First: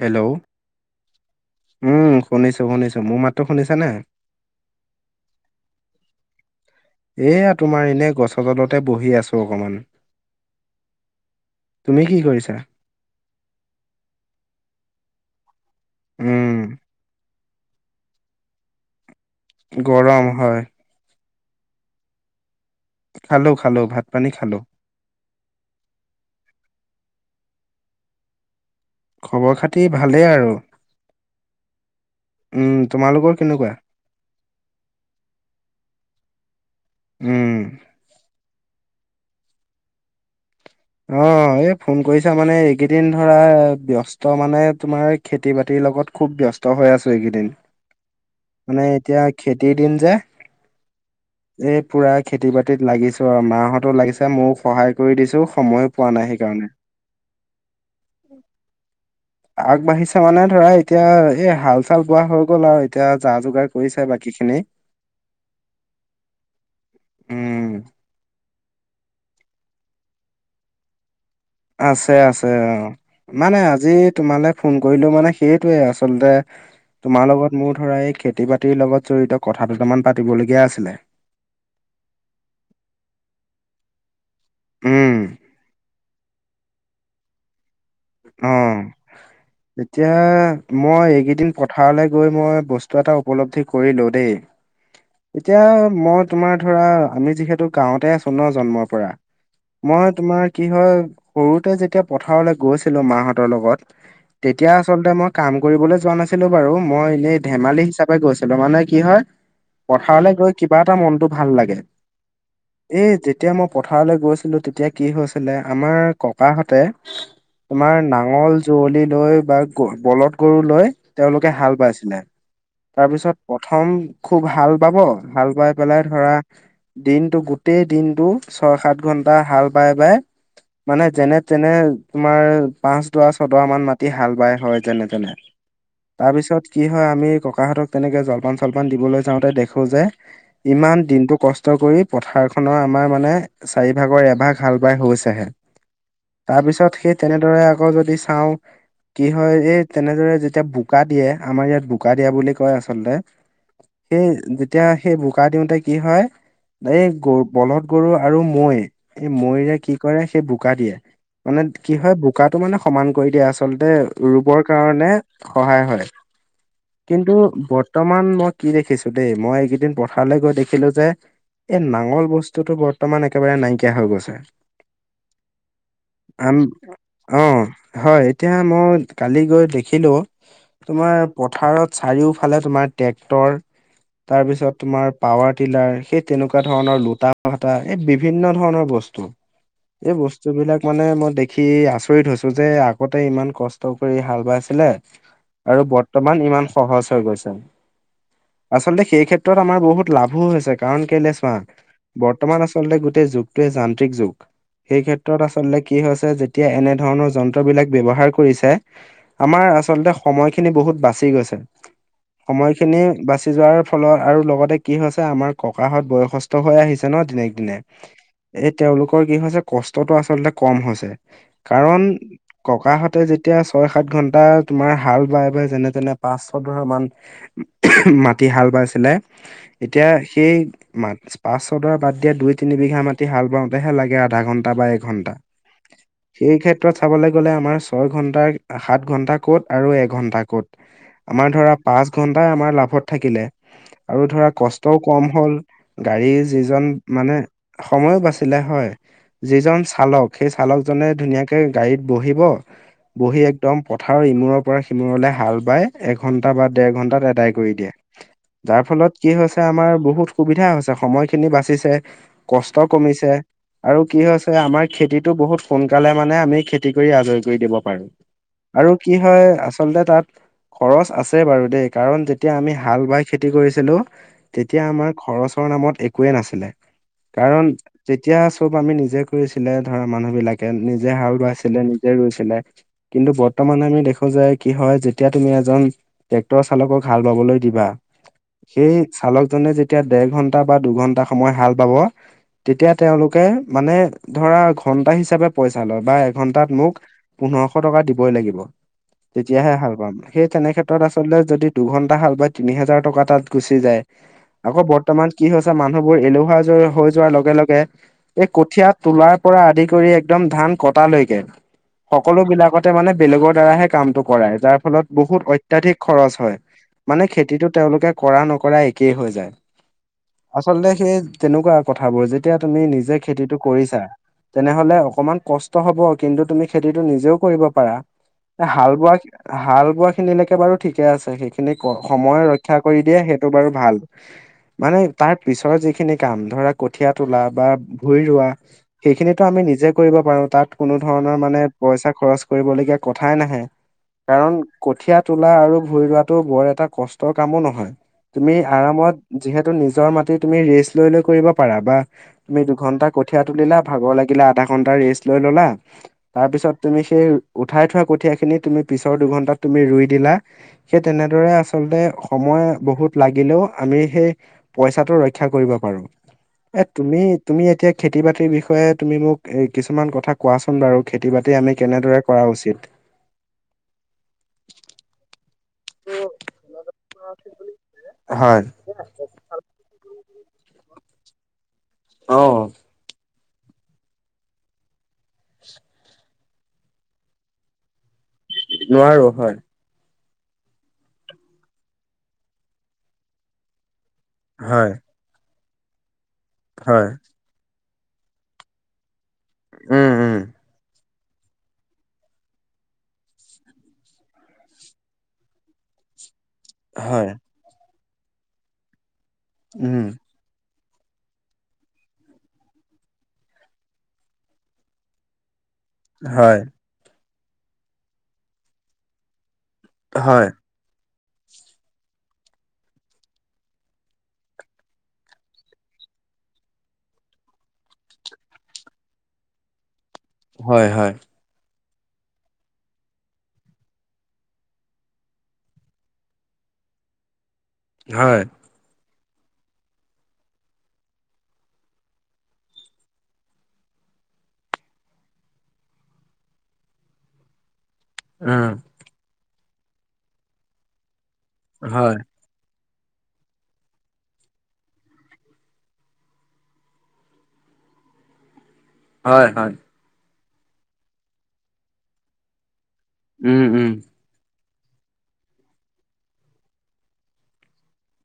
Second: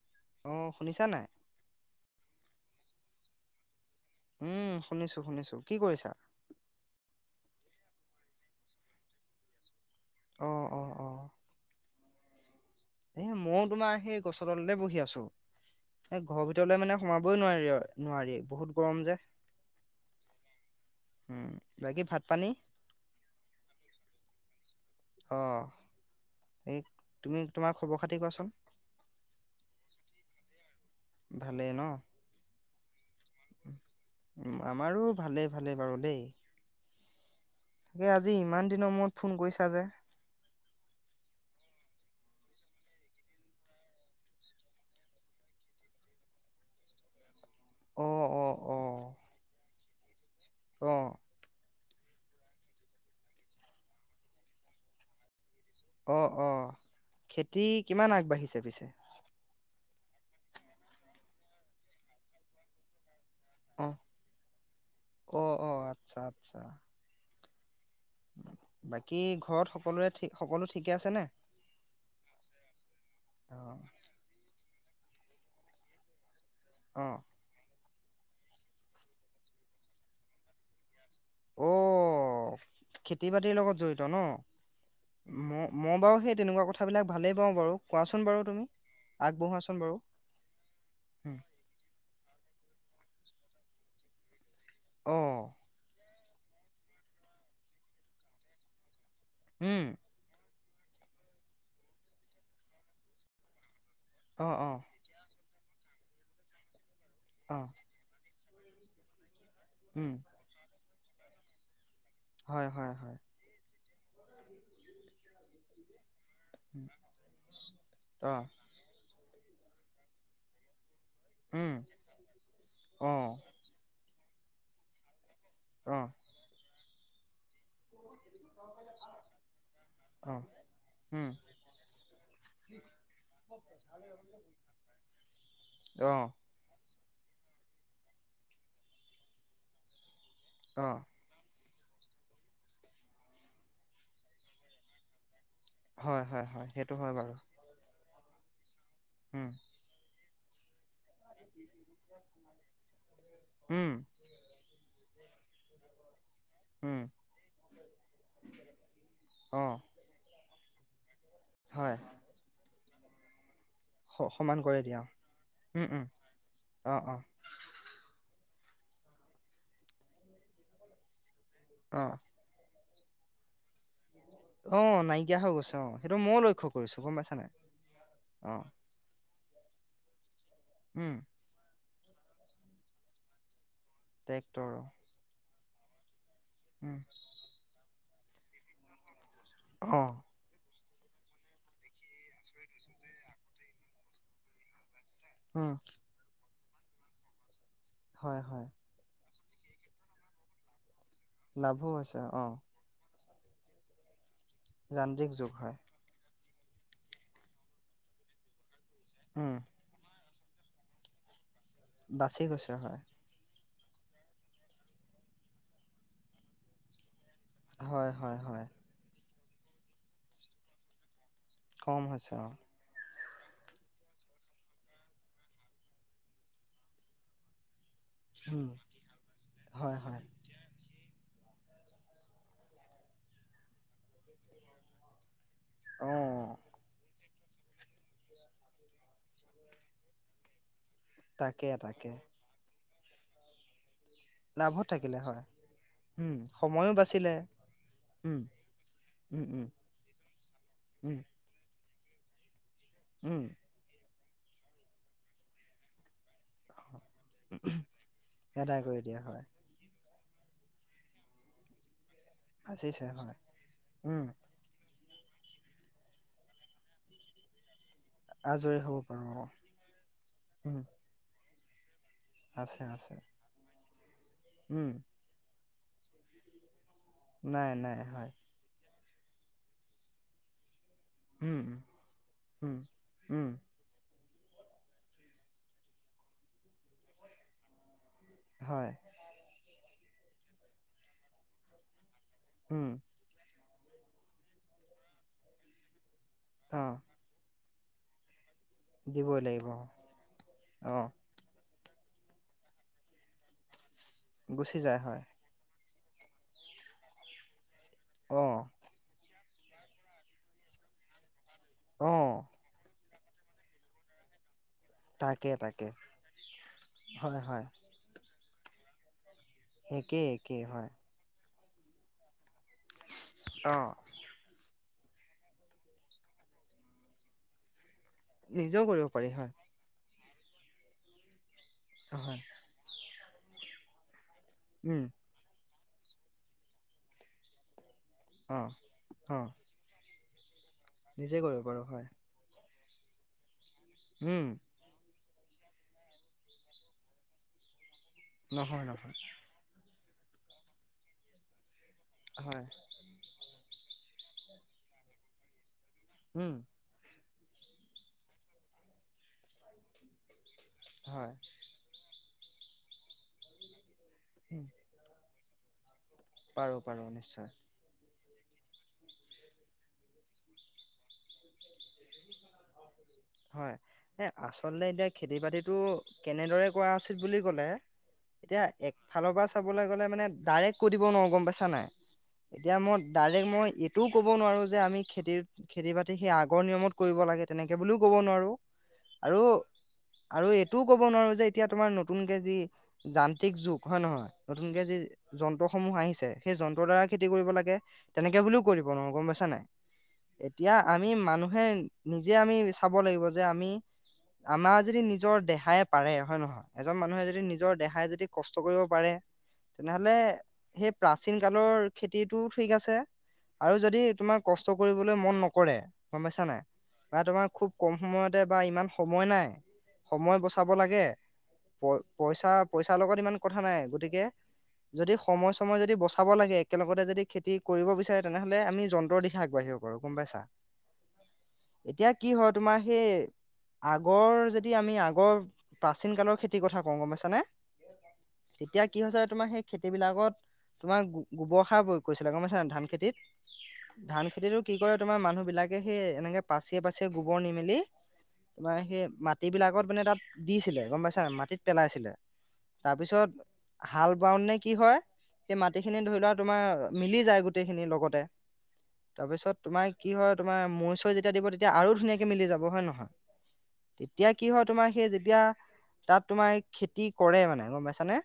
Hello অ শুনিছা নাই উম শুনিছো শুনিছো। মোৰ মাতো শুনিছানে? উম শুনিছো শুনিছো। কি কৰিছা? এয়া তোমাৰ এনে গছৰ তলতে বহি আছো অকমান। অঁ-অঁ-অঁ। তুমি কি কৰিছা? এ মইও তোমাৰ সেই গছৰ তলতে বহি আছো, এ ঘৰৰ উম ভিতৰলে মানে সোমাব কই নোৱাৰি-নোৱাৰি বহুত গৰম যে। গৰম হয়। উম বাকী ভাত পানী? খালো-খালো ভাত পানী খালো। অ এই তুমি তোমাৰ খবৰ খাতি কোৱাচোন? খবৰ খাতি ভালেই আৰু। ভালে ন। উম তোমালোকৰ কেনেকুৱা? আমাৰো ভালেই ভালেই বাৰু দেই। উম তাকে আজি ইমান দিনৰ মূৰত ফোন কৰিছা যে। অ এই ফোন কৰিছা মানে এইকেইদিন ধৰা ব্যস্ত মানে তোমাৰ খেতি বাতিৰ লগত খুব ব্যস্ত হৈ আছো এইকেইদিন, অ অ অ মানে এতিয়া খেতিৰ দিন যে। অ। এই পূৰা খেতি বাতিত লাগিছোঁ আৰু মাহঁতো লাগিছে ময়ো সহায় কৰি দিছোঁ। অ অ খেতি কিমান আগবাঢ়িছে পিছে? আগবাঢ়িছে মানে ধৰা এতিয়া এ হাল-চাল বোৱা হৈ গ'ল আৰু এতিয়া যা-যোগাৰ অ কৰিছে বাকী খিনি। অ অ আচ্ছা আচ্ছা উম বাকী ঘৰত সকলোৰে সকলো ঠিকে আছে ন? আছে আছে অ অ মানে আজি তোমালৈ ফোন কৰিলো মানে সেইটয়ে আচলতে তোমাৰ লগত মোৰ ধৰা এই খেতি-বাতিৰ লগত জড়িত কথা দুটামান পাতিবলগীয়া আছিলে। অ খেতি বাতিৰ লগত জড়িত ন? উম ম মই বাৰু সেই তেনেকুৱা কথাবিলাক ভালেই পাওঁ বাৰু। কোৱাচোন বাৰু অ তুমি আগবঢ়োৱাচোন বাৰু এতিয়া মই উম, এইকেইদিন পথাৰলৈ বস্তু এ উপ কৰিলো দেই, অ এতিয়া মই তোমাৰ ধৰা আমি যিহেতু গাঁওতে আছো ন জন্মৰ পৰা। উম মই তোমাৰ কি হয় সৰুতে যেতিয়া পথাৰলৈ গৈছিলো মাহঁতৰ লগত অ অ তেতিয়া আচলতে মই কাম কৰিবলৈ যোৱা নাছিলো বাৰু, মই এনেই অ ধেমালি হিচাপে গৈছিলো। মানে কি হয় উম পথাৰলৈ গৈ কিবা এটা মনতটো ভাল লাগে। হয় হয় এ হয় যেতিয়া মই পথাৰলৈ গৈছিলো তেতিয়া কি হৈছিলে আমাৰ ককাহঁতে তোমাৰ অ নাঙল যৱলি লৈ বা বলধ গৰু লৈ তেওঁলোকে হাল উম বাইছিলে, অ তাৰপিছত প্ৰথম খুব হাল বাব ভাল পাই অ পেলাই ধৰা দিনতটো গোটেই দিন ছয় সাত ঘন্টা হাল বাই বাই অ মানে উম যেনে তেনে তোমাৰ পাঁচ দহ ছ দহ মান মাটি হাল বাই হয় যেনে তেনে। অ তাৰপিছত কি হয়। আমি ককাহঁতক তেনেকে জলপান-চলপান দিবলৈ যাওঁতে দেখো যে, অ ইমান দিনটো কষ্ট কষ্ট কৰি পথাৰখনৰ আমাৰ মানে চাৰিভাগৰ এভাগ হাল বাই হৈছেহে। হয় হয় তাৰ হয় পিছত সেইটো হয় সেই বাৰু। তেনেদৰে আকৌ যদি চাও কি উম হয় এই তেনেদৰে যেতিয়া বোকা দিয়ে। আমাৰ ইয়াত বোকা দিয়া বুলি কয় আচলতে, উম সেই যেতিয়া সেই বোকা দিওঁতে কি হয় উম এই গৰু বলধ গৰু আৰু মৈ এই অ মৈৰে কি কৰে সেই বোকা দিয়ে। মানে কি হয় বোকাটো মানে সমান কৰি দিয়া আছ আচলতে সমান ৰুবৰ কৰি দিয়া কাৰণে উম সহায় উম হয় অ অ কিন্তু বৰ্তমান মই কি দেখিছো দেই মই এইকেইদিন পথাৰলৈ গৈ দেখিলো যে এই অ নাঙল বস্তুতটো বৰ [unintelligible] একেবাৰে নাইকিয়া হৈ গৈছে। অ, নাইকিয়া হৈ গৈছে অ, সেইটো মইও আম লক্ষ্য কৰিছোঁ। অ, হয়, এতিয়া মই কালি গৈ দেখিলো উম তোমাৰ পথাৰত চাৰিওফালে তোমাৰ ট্ৰেক্টৰ, ট্ৰেক্টৰ তাৰপিছত তোমাৰ পাৱাৰটিলাৰ সেই তেনেকুৱা উম, ধৰণৰ লোটা ভটা এই বিভিন্ন ধৰণৰ বস্তু, এই অ', বস্তু বিলাক মানে মই দেখি আচৰিত হৈছো যে আগতে ইমান কষ্ট কৰি হাল বাইছিলে উম, আৰু বৰ্তমান ইমান সহজ হৈ গৈছে হয়, হয়, আচলতে সেই ক্ষেত্ৰ ত আমাৰ বহুত লাভো হৈছে, কাৰণ কেলৈ চোৱা লাভো হৈছে অ', বৰ্তমান আচলতে গোটেই যুগটোৱে যান্ত্ৰিক যুগ সেই যান্ত্ৰিক ক্ষেত্ৰত যুগ হয়, আচল্ততে কি হৈছে যেতিয়া এনে ধৰণৰ যন্ত্ৰবলাক ব্যৱহাৰ কৰিছে উম, আমাৰ আচলতে সময়খিনি বহুত বাচি গৈছে। বাচি গৈছে সময়খিনি হয়, বাচি যোৱাৰ ফলত, আৰু লগতে কি হৈছে আমাৰ ককাহঁত বয়সস্থ হৈ আহিছে ন' দিনক দিনে, হয়, হয়, হয়, এই তেওঁলোকৰ কি হৈছে কষ্টতটো আচলতে কম হৈছে। কম কাৰণ হৈছে অ', ককাহঁত ততে যেতিয়া ছয় সাত ঘন্টা তোমাৰ হাল বাই বাই যেনে তেনে পাঁচ ছ ধৰা মান মাটি উম, হাল বাইছিলে, হয়, এতিয়া হয়, সেই পাছ চদৰা বাদ দিয়া দুই তিন বিঘা মাটি হাল বাওঁতেহে লাগে আধা ঘন্টা বা একঘণ্টা। অ', [unintelligible] আমাৰ ধৰা তাকে, পাঁচ তাকে, ঘন্টাই আমাৰ লাভত থাকিলে। আৰু ধৰা লাভত কষ্টও থাকিলে কম হয়, হ'ল, গাড়ী উম, যিজন সময়ো বাচিলে, মানে, সময়ো উম, বাচিলে হয়। উম, উম, যিজন চালক সেই চালকজনে উম, ধুনীয়াকে গাড়ীত বহিব বহি উম, একদম প পথাৰ ইমূৰ পৰা সিমূৰলৈ হাল বায় এঘণ্টা বা ডেৰ ঘণ্টা তাত আদায় কৰি দিয়ে। আদায় যাৰ কৰি ফলত দিয়া কি হয়, হৈছে আমাৰ বহুত সুবিধা হৈছে সময়খিনি বাচিছে, কষ্ট বাচিছে কমিছে, হয়, আৰু কি উম, হৈছে আমাৰ খেতিতটো বহুত সোনকালে মানে আমি খেতি কৰি আজৰি কৰি দিব পাৰো। আজৰি আৰু হ'ব কি পাৰো হয় অ', আচলতে তাত উম, খৰচ আছে বাৰু দেই কাৰণ যেতিয়া আমি আছে, হাল আছে, বাই খেতি কৰিছিলো তেতিয়া উম, আমাৰ খৰচ ৰ নামত একোৱেই নাছিলে, কাৰণ নাই, নাই, হয়, তেতিয়া চব আমি নিজে নিজে কৰিছিলে ধৰা মানুহ বিলাকে নিজ নিজে হাল উম, বাইছিলে উম, নিজে ৰুইছিলে, উম, কিন্তু উম, বৰ্তমানে আমি দেখো [unintelligible] কি হয় যেতিয়া তুমি এজন ট্ৰেক্টৰ চালকক হাল বাবলৈ দিবা হয়, সেই চালকজনে যেতিয়া দেৰ ঘন্টা বা দুঘন্টা সময় হাল বাব উম, তেতিয়া তেওঁলোকে মানে ধৰা ঘন্টা হিচাপে পইচা লয় বা ঘন্টাত মোক অ', পোন্ধৰশ টকা দিবই লাগিব। দিবই লাগিব তেতিয়াহে অ'। ভাল বাম, সেই তেনে ক্ষেত্ৰত অঁ আচলতে যদি দুঘন্টা হাল বাই তিনি হাজাৰ টকা তাত গুচি যায় গুচি আকৌ যায় হয় বৰ্তমান কি হৈছে মান [unintelligible] এলেহুৱা হৈ যোৱাৰ লগে লগে এই অঁ কঠিয় তলাৰ পৰা আদি কৰি একদম ধান কটালৈকে অঁ সকলোঁ বিলাকতে মানে বেলেগৰ দ্বাৰাহে কামটো কৰাই যাৰ ফলত বহুত তাকে তাকে অত্যাধিক খৰচ হয় মানে, হয় হয় খেতিটো তেওঁলোকে কৰা নকৰা একেই হৈ যায় একেই একে আচলতে হয়। সেই তেনেকুৱা কথাবোৰ যেতিয়া তুমি নিজে খেতিতটো অঁ কৰিছা, তেনেহলে অকমান কষ্ট হ'ব কিন্তু তুমি খেতিটো নিজেও কৰিব পাৰা। নিজেও হাল কৰিব বোৱা, পাৰি হয় হাল বোৱা খিনিলৈকে বাৰু ঠিকে আছে, সেইখিনি [unintelligible] সময় হয় ৰক্ষা কৰি দিয়ে, সেইটো বাৰু ভাল, মানে উম তাৰ পিছৰ যিখিন খিনি কাম ধৰা কঠিয় তোলা বা ভুই ৰোৱা, অঁ সেইখিনিতো অঁ আমি নিজে কৰিব পাৰো তাত কোনো ধৰণৰ নিজে মানে কৰিব পাৰো হয় পইচা খৰচ কৰিবলগীয়া কথাই নাহে, উম কাৰণ কঠিয়াত আৰুটো বৰ এ ক কামো নহয় তুমি নহয় আৰাম নহয় যি মি তুমি ৰে লৈ লৈ কৰিব পাৰা বাা তুমি হয় দুন্টা ক তুলা ভাগৰ ল আা এ ঘন্টা ৰেষ্ট লৈ ললা তাৰ উম পিছত তুমি সেই উঠাই থোৱা কঠীয়াখিনি তুমি পিছৰ দুঘন্টাত তুমি ৰুই দিলা সেই হয় তেনেদৰে আচলতে সময় বহুত লাগিলেও আমি সেই উম, পইচাটো ৰক্ষা কৰিব পাৰো পাৰো এ পাৰো তুমি নিশ্চয় তুমি এতিয়া খেতি বাতিৰ বিষয়ে তুমি মোক এ কিছুমান কথা কোৱাচোন বাৰু খেতি বাতি আমি কেনেদৰে কৰা উচিত হয় এ আচলতে এতিয়া খেতি বাতিত টো কেনেদৰে কৰা উচিত বুলি ক'লে হয়। এতিয়া একফালৰ পৰা চাবলৈ গ'লে মানে ডাইৰেক্ট কৈ দিব নোৱাৰো গম পাইছা নাই অ', এতিয়া মই ডাইৰেক বক মই এইটোও ক'ব নোৱাৰোঁ যে আমি খেতি খেতি বাতি সেই আগৰ নিয়মত কৰিব লাগে তেনেকৈ বুলিও ক'ব নোৱাৰোঁ নোৱাৰো আৰু হয়, আৰু এইটোও ক'ব নোৱাৰো যে এতিয়া তোমাৰ নতুনকে যি যান্ত্ৰিক যুগ হয় নহয় নতুনকে হয়, যি যন্ত্ৰসমূহ আহিছে সেই যন্ত্ৰৰ দ্বাৰা হয়, খেতি কৰিব লাগে তেনেকে বুলিও কৰিব নোৱাৰো গম পাইছা নাই উম, উম। এতিয়া আমি মানুহে নিজে আমি চাব লাগিব যে আমি আমাৰ যদি নিজৰ দেহাই পাৰে হয় নহয় এজন মানুহে হয়, যদি নিজৰ দেহাই যদি কষ্ট কৰিব পাৰে উম, তেনেহলে সেই প্ৰাচীন কালৰ খেতিতটো ঠিক আছে আৰু যদি তোমাৰ কষ্ট কৰিবলৈ মন নকৰে কৰে গম পাইছানে হয়, ম তোমাৰ খুব কম সময়তে বা ইমান সময় নাই সময় হয়, বচাব লাগে প পইচা পইচাৰ লগত ইমান কথা নাই গতিকে যদি সময় সময় যদি বচাব লাগে একেলগতে যদি খেতি কৰিব বিচাৰে তেনেহলে আমি যন্ত্ৰৰ দিশে আগবাঢ়িব পাৰো গম পাইছা হয় হয় এতিয়া কি হয় তোমাৰ সেই আগৰ যদি আমি আগৰ প্ৰাচীন কালৰ খেতিৰ কথা কওঁ গম পাইছানে? হয়, তেতিয়া কি হৈছে। তোমাৰ সেই খেতিবিলাকত তোমাৰ গোবৰ সাৰ প্ৰয়োগ কৰিছিলে। গম পাইছেনে ধান খেতিত ধান খেতিতটো কি কৰে, তোমাৰ মানুহ বিলাকে সেই এনেকে পাচিয়ে পাচিয়ে গোবৰ নি মেলি উম, তাৰ সেই মাট বিলাকত মানে তাত দিছিলে গম পাইছা মাটি তিত পেলাইছিলে। হয়, তাৰপিছত হাল বউন নে কি হয়। সেই মাটিখিনি ধৰি লোৱা তোমাৰ মিলি যায়, গোটেইখিনি লগতে হয়, তাৰপিছত হয়, তোমাৰ কি হয়। তোমাৰ মৈ চৈ যেতিয়া দিব তেতিয়া আৰু ধুনীয়াকে মিলি যাব হয় নহয়। উম, উম, তেতিয়া কিহত তোমাৰ সেই যেতিয়া তাত তোমাৰ খেতি কৰে মানে গম পাইছানে।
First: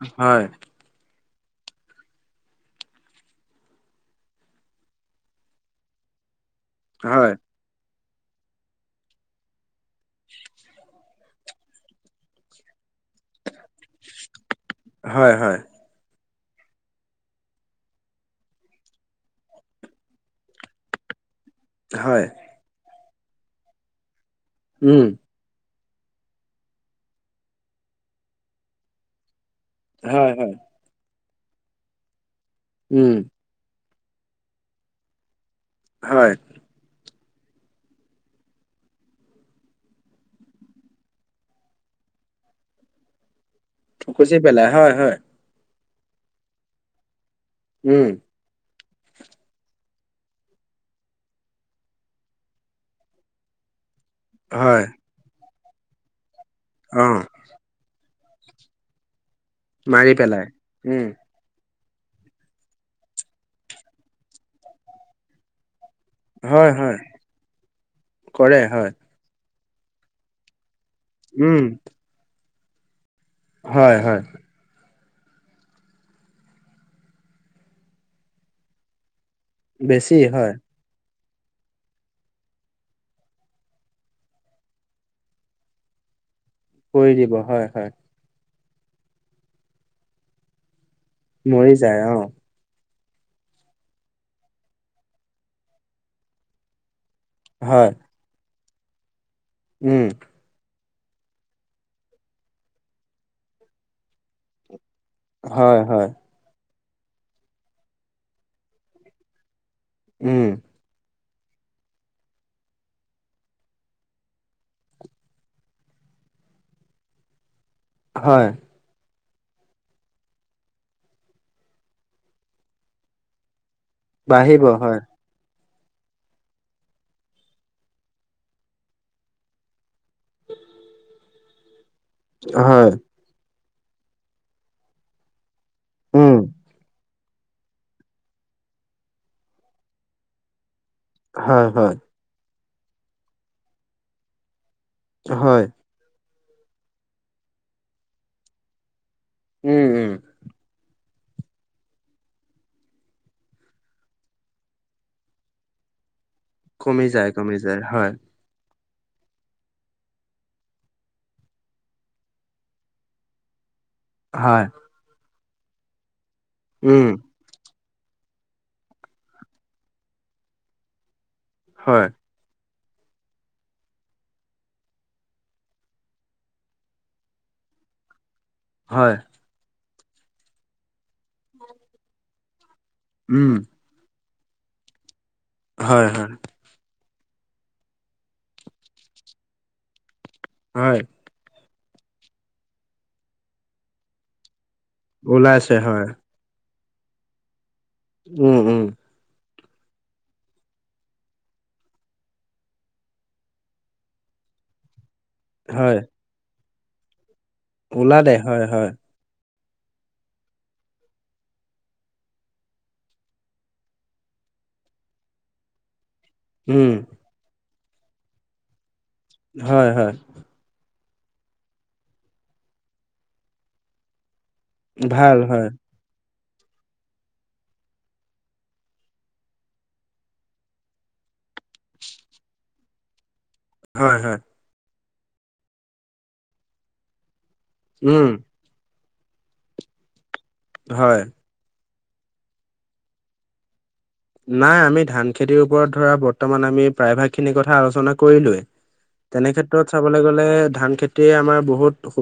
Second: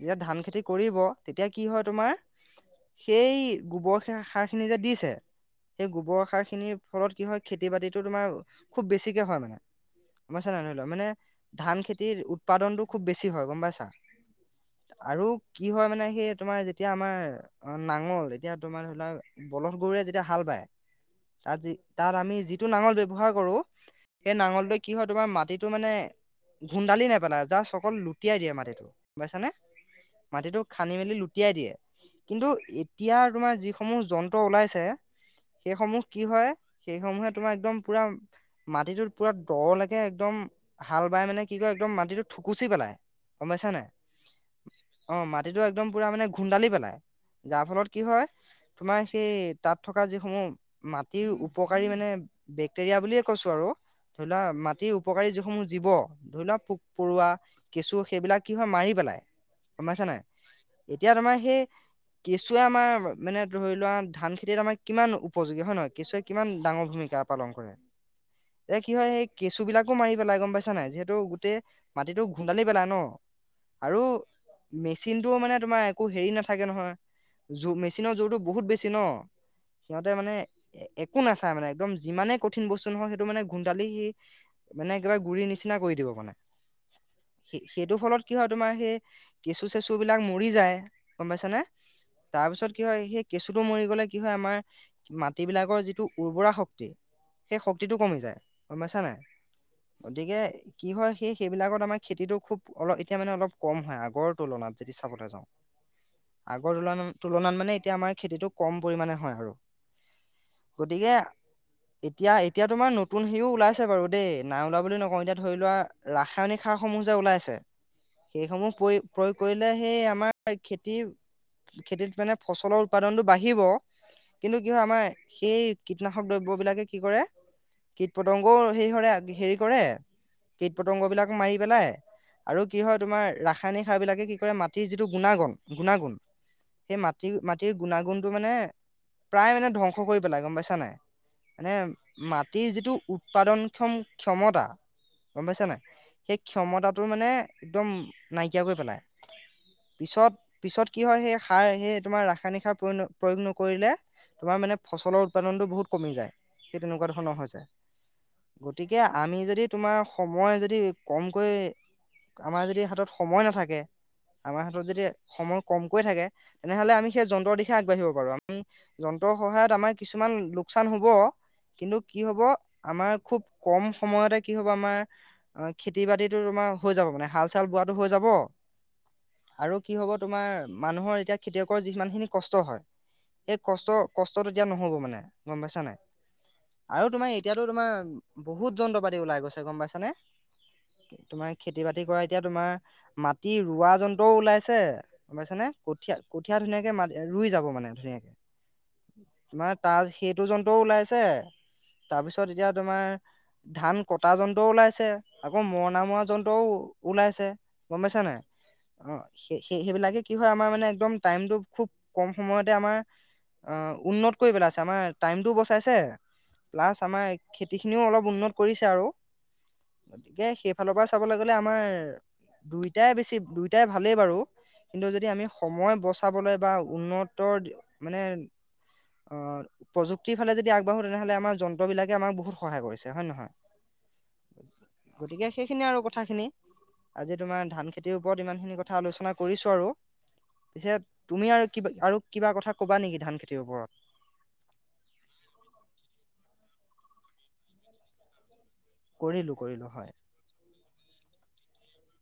যেতিয়া ধান হয়, খেতি কৰিব তেতিয়া কি হয় তোমাৰ সেই গোবৰ সাৰ খিনি যে দিছে সেই গোবৰ সাৰিনি খিনিৰ ফলত কি হয় খেতি বাতিতটো তোমাৰ খুব বেছিকে হয় মানে মছা নাই নৰি লোৱা মানে ধান খেতিৰ উৎপাদনতটো খুব বেছি হয় গম পাইছা, আৰু কি হয় মানে সেই তোমাৰ যেতিয়া আমাৰ অ নাঙল এতিয়া তোমাৰ ধৰি লৰা বলধ গৰুৰে যেতিয়া হাল বায় তাত যি তাত হয়, আমি যিটো নাঙল ব্যৱহাৰ কৰো সেই নাঙলটোে কি হয় উম, তোমাৰ মাটিত এইটো মানে ভুন্দালি নেপেলাই যাৰ চকল লুটিয়াই দিয়ে মাটিতটো বুজাইছানে। হয়, হয়, মাটিিতটো খান্দি মেলি লুটিয়াই দিয়ে। কিন্তু উম, এতিয়া তোমাৰ যি যি সমূহ যন্ত্ৰ উলাইছে সেইসমূহ কি হয় সেইসমূহে তোমাৰ একদম পুৰা মাটিটোত পুৰা দলৈকে একদম হাল বাই মানে কি কয় একদম মাটিটো খুকুচি পেলাই গমাইছানে খুচি পেলাই হয়, হয়, অ মাটিটো একদম পুৰা মানে খুন্দালি পেলাই। যাৰ ফলত কি উম, হয়। তোমাৰ সেই তাত থকা যিসমূহ মাটিৰ উপকাৰী মানে বেক্টেৰিয়া বুলিয়ে কৈছো আৰু ধৰি লোৱা হয়, মাটিৰ উপকাৰী যিসমূহ জীৱ ধৰি লোৱা পোক অ', পৰুৱা কেঁচু সেইবিলাক কি হয় মাৰি পেলাই। উমাইছো মাৰি নাই পেলাই, উম, এতিয়া তোমাৰ সেই কেঁচুৱে আমাৰ মানে ধৰি লোৱা ধান খেতিত আমাৰ কিমান উপযোগী হয় নহয়। কেঁচুৱে কিমান হয়, ডাঙৰ হয়, ভূমিকা পালন কৰে, এয়া কি হয় স কেঁচু বিলাকো মাৰি পেলাই গম পাইছা নাই। যিহেতু গোটেই উম, মাটিটো গুন্দালি পেলাই ন হয়, আৰু হয়, মেচ চিন টো মানে তোমাৰ একো হেৰি নাথাকে নহয় জু মেচিনৰ জোৰতো বহুত বেছি ন সিহঁতে বেছি মানে হয়, একো নাচায় মানে একদম যিমানে কঠিন বস্তু নহয়। সেইটো মানে গোন্দালি সি মানে কিবা গুৰি নিচিনা কৰি দিব মানে কৰি দিব সেই হয়-হয়। সেইটো ফলত কি হয় তোমাৰ সেই কেঁচু চেচু বিলাক মৰি যায়। গম পাইছানে মৰি যায় অ', তাৰপিছত কি হয়, সেই কেঁচুটো মৰি গ'লে কি হয়। আমাৰ মাটিবলাকৰ যিটো উৰ্বৰা শক্তি সেই হয়, শক্তিটো কমি যায় [unintelligible] নাই। উম, গতিকে, কি হয় সেই সেইবিলাকত আমাৰ খেতিটো খুব অলপ এতিয়া মানে অলপ কম হয়। আগৰ তুলনাত যদি চাবলৈ যাওঁ। হয়, হয়, আগৰ তুলন-তুলনাত মানে এতিয়া আমাৰ খেতিটো কম পৰিমণে হয় আৰু উম। গতিকে, এতিয়া এতিয়া তোমাৰ নতুন হেৰিও ওলাইছে বাৰু দেই নাই। ওলাব বুলি নকওঁ এতিয়া ধৰি লোৱা ৰাসায়নিক শিক্ষাস সমূহ যে ওলাইছে। হয় সেইসমূহ পৰি ক্ৰয় কৰিলে সেই আমাৰ খেতি খেতিত মানে ফচলৰ উৎপাদনতটো বাঢ়িব। কিন্তু কি হয়। আমাৰ সেই কীটনাশক দ্ৰব্যবলাকে কি কৰে কীট পতংগও হেৰি কৰে হেৰি কৰে। কীট পতংগ বিলাক মাৰি পেলাই। আৰু কি হয়। তোমাৰ ৰাসায়নিক সাৰ বিলাকে কি কৰে মাটিৰ যিটো গুণাগুণ গুণাগুণ উম সেই মাটি-মাটিৰ গুণাগুণতটো মানে প্ৰায় মানে ধ্বংস কৰি পেলাই গম পাইছা নে নাই? হয় মানে হয় মাটিৰ যিটো উৎপাদন ক্ষম-ক্ষমতা গম পাইছা হয়। নাই। সেই ক্ষমতাটো মানে একদম নাইকিয়া কৰি পেলাই। উম উম পিছত-পিছত কি হয় সেই সাৰ সেই তোমাৰ ৰাসায়নিক সাৰ প্ৰয় প্ৰয়োগ নকৰিলে তোমাৰ মানে ফচলৰ উৎপাদনতটো বহুত কমি যায়। সেই কমি তেনেকুৱা যায়, ধৰণৰ হৈ কমি যায়, হয়। গতিকে আমি যদি তোমাৰ সময় যদি কমকৈ আমাৰ যদি হাতত সময় নাথাকে আমাৰ হয় হাতত যদি সময় কমকৈ থাকে তেনেহলে উম আমি সেই যন্ত্ৰৰ দিশে আগবাঢ়িব পাৰো আমি যন্ত্ৰৰ সহায়ত আমাৰ কিছুমান লোকচান হ'ব কিন্তু হয় কি হ'ব আমাৰ খুব কম সময়তে কি হব আমাৰ অ, খেতি বাতিতো তোমাৰ হৈ যাব মানে হাল চাল বোৱাটো হৈ যাব হয়। আৰু কি হব তোমাৰ মানুহৰ এতিয়া খেতিয়কৰ যিমান খিনি কষ্ট হয়, উম এই কষ্ট কষ্টতটো এতিয়া নহ'ব মানে, গম পাইছা নাই? হয় হয় আৰু তোমাৰ এতিয়াতো তোমাৰ বহুত যন্ত্ৰ পাতি ওলাই গৈছে গম পাইছানে? হয় তোমাৰ খেতি বাতি কৰা, এতিয়া তোমাৰ মাটি ৰোৱা যন্ত্ৰও ওলাইছে পাইছানে ওলাইছে হয় কঠিয়া-কঠীয়া ধুনীয়াকে মা ৰুই যাব মানে। উম, উম। ত মানে তাৰ সেইটো জন্তুও ওলাইছে। তাৰপিছত, এতিয়া তোমাৰ ধান কটা যন্ত্ৰও ওলাইছে। আকৌ হয় মৰণা মৰা যন্ত্ৰও ওলাইছে। ওলালে হয়, হয়। সেই-সেইবিলাকে কি হয় আমাৰ মানে একদম টাইমটো খুব কম সময়তে আমাৰ অ, উন্নত কৰিবেলাই আছে আমাৰ টাইমটোও বচাইছে, উম প্লাছ আমাৰ খেতিখিনিও অলপ উন্নত কৰিছে আৰু। হয় হয় গতিকে সেইফালৰ পৰা চাবলৈ গলে আমাৰ দুইটাই বেছি দুইটাই ভালেই বাৰু। কিন্তু যদি ভাল আমি হয় সময় বচ চাবলৈ বা উন্নতৰ মানে, অ, প্ৰুক্তিৰ ফালে যদি আগবাঢ়ো, তেনেহলে আমাৰ যন্ত্ৰবিলাকে আমাক বহুতহায় কৰিছে হয় নহয়? হয় হয়। গতিকে সেইখিনি আৰু কথা খিনি আজি তোমাৰ ধান খেতিৰ উম ওপৰত ইমান খিনি কথা কথা আলোচনা কৰিছো আৰু পিছে হয় তুমি আৰু কিবা আৰু কিবা কথা ক'বা নেকি ধান খেতিৰ ওপৰত নাই আমি ধান খেতিৰ ওপৰত ধৰা বৰ্তমান আমি প্ৰায়ভাগ খিনি কথা আলোচনা কৰিলোৱেই। কৰিলো কৰিলো তেনেক্ষেত্ৰত হয় চাবলৈ গলে ধান খেতিয়ে আমাৰ বহুত সুবিধ